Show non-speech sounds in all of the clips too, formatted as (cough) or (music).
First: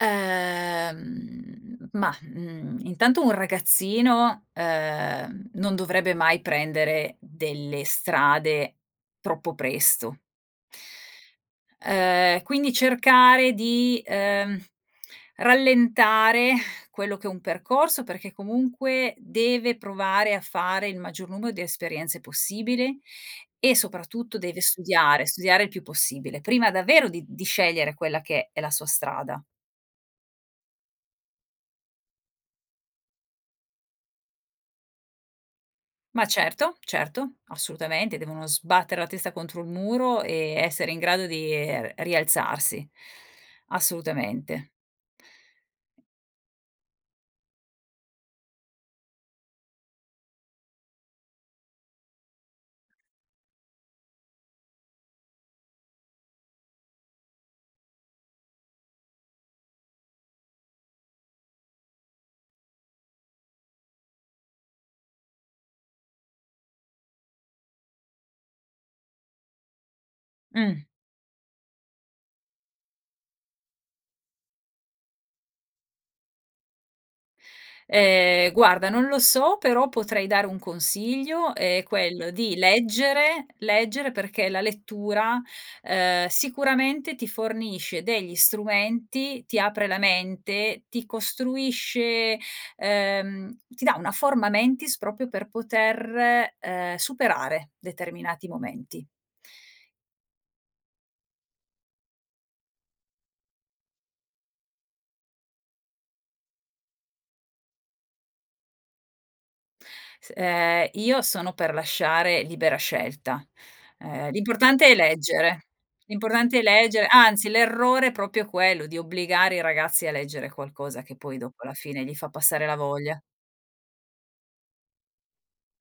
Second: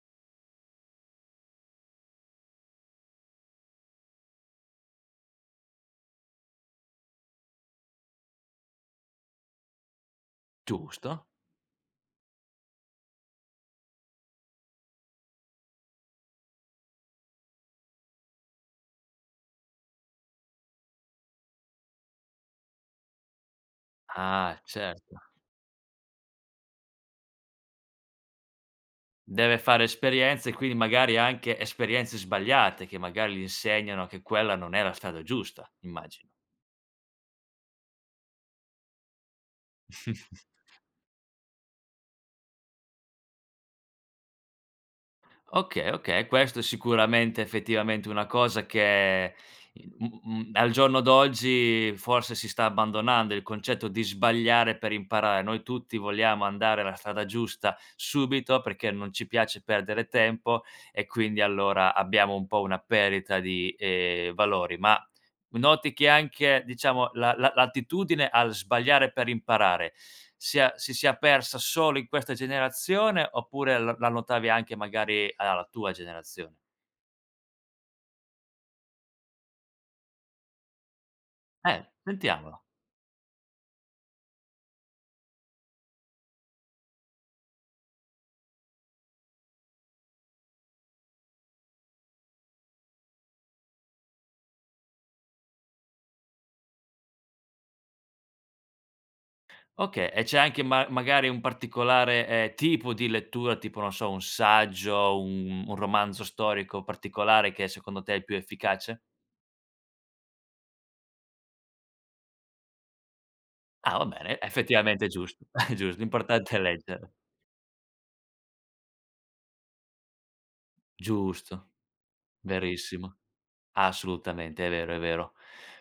Ehm, ma, mhmm, intanto un ragazzino, ehm, non dovrebbe mai prendere delle strade troppo presto. Giusto. Ehm, quindi cercare di, ehm, rallentare quello che è un percorso perché comunque, deve provare a fare il maggior numero di esperienze possibili e soprattutto deve Ah certo. studiare, studiare il più possibile prima davvero di di scegliere quella che è la sua strada. Deve fare esperienze, e quindi magari anche esperienze sbagliate che magari gli insegnano che quella non è la strada giusta, immagino. Ma certo, certo, assolutamente, devono sbattere la testa contro il muro, ehm, (chuckles) essere in grado di e re rialzarsi, assolutamente. Okay, okay, e questo sicuramente, effettivamente è una cosa che, mhmm, mhmm, al giorno d'oggi forse si sta abbandonando il concetto di sbagliare per imparare. Noi tutti vogliamo andare a la strada giusta subito, perché non ci piace perdere tempo e quindi allora abbiamo un po' una perdita di, ehm, valori. Ma noti che anche, diciamo, la la l'attitudine al sbagliare per imparare sia Mh. si sia persa solo in questa generazione, oppure l la notavi anche magari alla la tua generazion Ehm, guarda, non lo so, però potrei dare un consiglio, è Ehm, quello di sentiamolo. leggere, leggere perché, la lettura, ehm, sicuramente ti fornisce degli strumenti, ti apre la mente, ti costruisce, ehm, ti dà una forma mentis proprio per poter, ehm, superare determinati momenti. Okay, e c'è anche ma magari un particolare, ehm, tipo di lettura, tipo, non so, un un saggio, un un romanzo storico particolare che secondo te è il più efficace? S ehm, io sono per lasciare libera scelta, Ah va ehm, bene, l'importante è effettivamente è giusto, leggere (chuckles) è giust l'importante l'importante è è legger leggere. anzi l'errore è proprio quello, di obbligare i ragazzi a leggere qualcosa che poi dopo Giusto, alla fine gli fa passare la verissimo. voglia. Assolutamente, è vero, è vero.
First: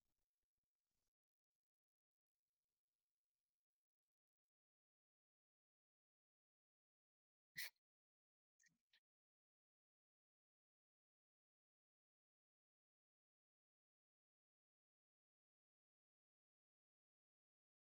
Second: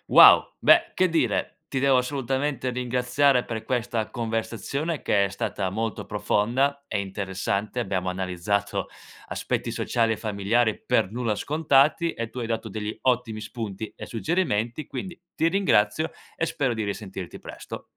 Wow, beh, che dire, ti devo assolutamente ringraziare per questa conversazione che è stata molto profonda e interessante. Abbiamo analizzato aspetti sociali e familiari per nulla scontati e tu hai dato degli ottimi spunti e suggerimenti, quindi ti ringrazio e spero di risentirti presto.